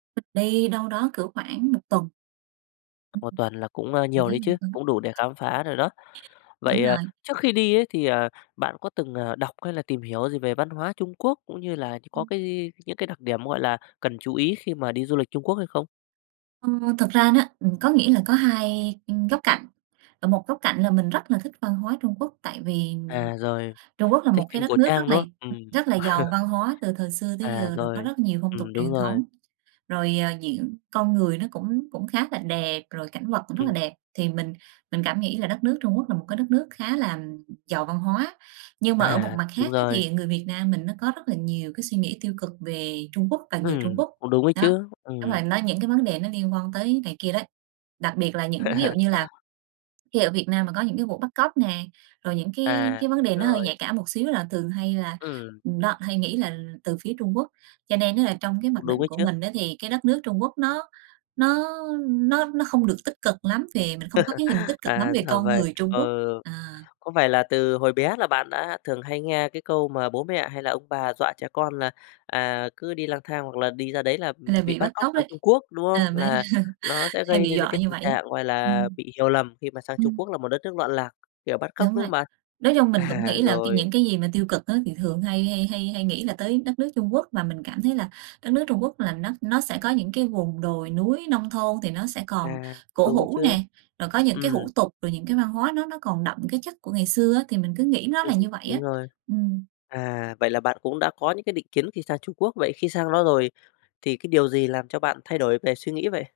Mình đi đâu đó cỡ khoảng một tuần. Một [unintelligible] tuần là cũng, ơ, nhiều đấy chứ, cũng đủ để khám phá rồi đó. Đúng Vậy, ờ, rồi. trước khi đi ấy thì, ờ, bạn có từng, ờ, đọc hay là tìm hiểu gì về văn hóa Trung Quốc cũng như là như có cái gi những cái đặc điểm, gọi là, cần chú ý khi mà đi du lịch Trung Quốc hay không? Ô, thực ra nó ừm, có nghĩa là có hai, ưm, góc cạnh, ở một góc cạnh là mình rất là thích văn hóa Trung Quốc tại vì À, rồi, Trung Quốc là thích một phim cái cổ đất nước rất trang, là đúng không? Ừm. rất là giàu văn hóa từ thời xưa tới À, giờ rồi, có rồi. rất nhiều phong tục Ừm, đúng truyền rồi. thống. Rồi, ờ, diễn con người nó cũng cũng khá là đẹp, rồi cảnh vật cũng rất là Ừm. đẹp, thì mình mình cảm nghĩ là đất nước Trung Quốc là một cái đất nước khá là giàu văn hóa. Nhưng mà ở một À, mặt đúng khác á rồi. thì người Việt Nam mình nó có rất là nhiều cái suy nghĩ tiêu cực về Trung Quốc và người Trung Ừm, Quốc. cũng đúng ấy Đó, chứ, đúng ừm. rồi nó những cái vấn đề nó liên quan tới này kia đấy. Đặc biệt là những ví dụ như là khi ở Việt Nam mà có những cái vụ bắt cóc nè, rồi những cái À, cái vấn đề nó hơi rồi. nhạy cảm một xíu là thường hay là Ừm. ừm, đó hay nghĩ là từ phía Trung Quốc. Cho nên á là trong cái Cũng mặc đúng định ấy của chứ. mình á thì cái đất nước Trung Quốc nó nó nó nó không được tích cực lắm vì mình không có cái hình tích cực lắm À, về ra con vậy, người Trung Quốc, ừ. à. Có phải là từ hồi bé là bạn đã thường hay nghe cái câu mà bố mẹ hay là ông bà dọa trẻ con là, à, cứ đi lang thang hoặc là đi ra đấy là, Là ừm, bị bị bắt bắt cóc cóc sang đấy, Trung Quốc, đúng không? à, mới Là nó sẽ hay gây bị nên, ơ, dọa cái như tình vậy ấy, trạng, gọi là, ừm. bị hiểu lầm khi mà sang Trung Quốc Ừm. là một đất nước loạn lạc, kiểu, bắt cóc, Đúng đúng rồi, không bạn? nói chung mình cũng À, nghĩ là cái rồi. những cái gì mà tiêu cực á thì thường hay hay hay hay nghĩ là tới đất nước Trung Quốc và mình cảm thấy là đất nước Trung Quốc là nó nó sẽ có những cái vùng đồi núi, nông thôn thì nó sẽ còn À, cũng cổ đúng ấy hủ chứ, nè, rồi có những cái ừm. hủ tục, rồi những cái văn hóa nó nó còn đậm cái chất của ngày xưa á thì mình cứ nghĩ nó Ừm, là như vậy đúng á. rồi. Ừm. À, vậy là bạn cũng đã có những cái định kiến khi sang Trung Quốc, vậy khi sang đó rồi thì cái điều gì làm cho bạn thay đổi về suy nghĩ vậy?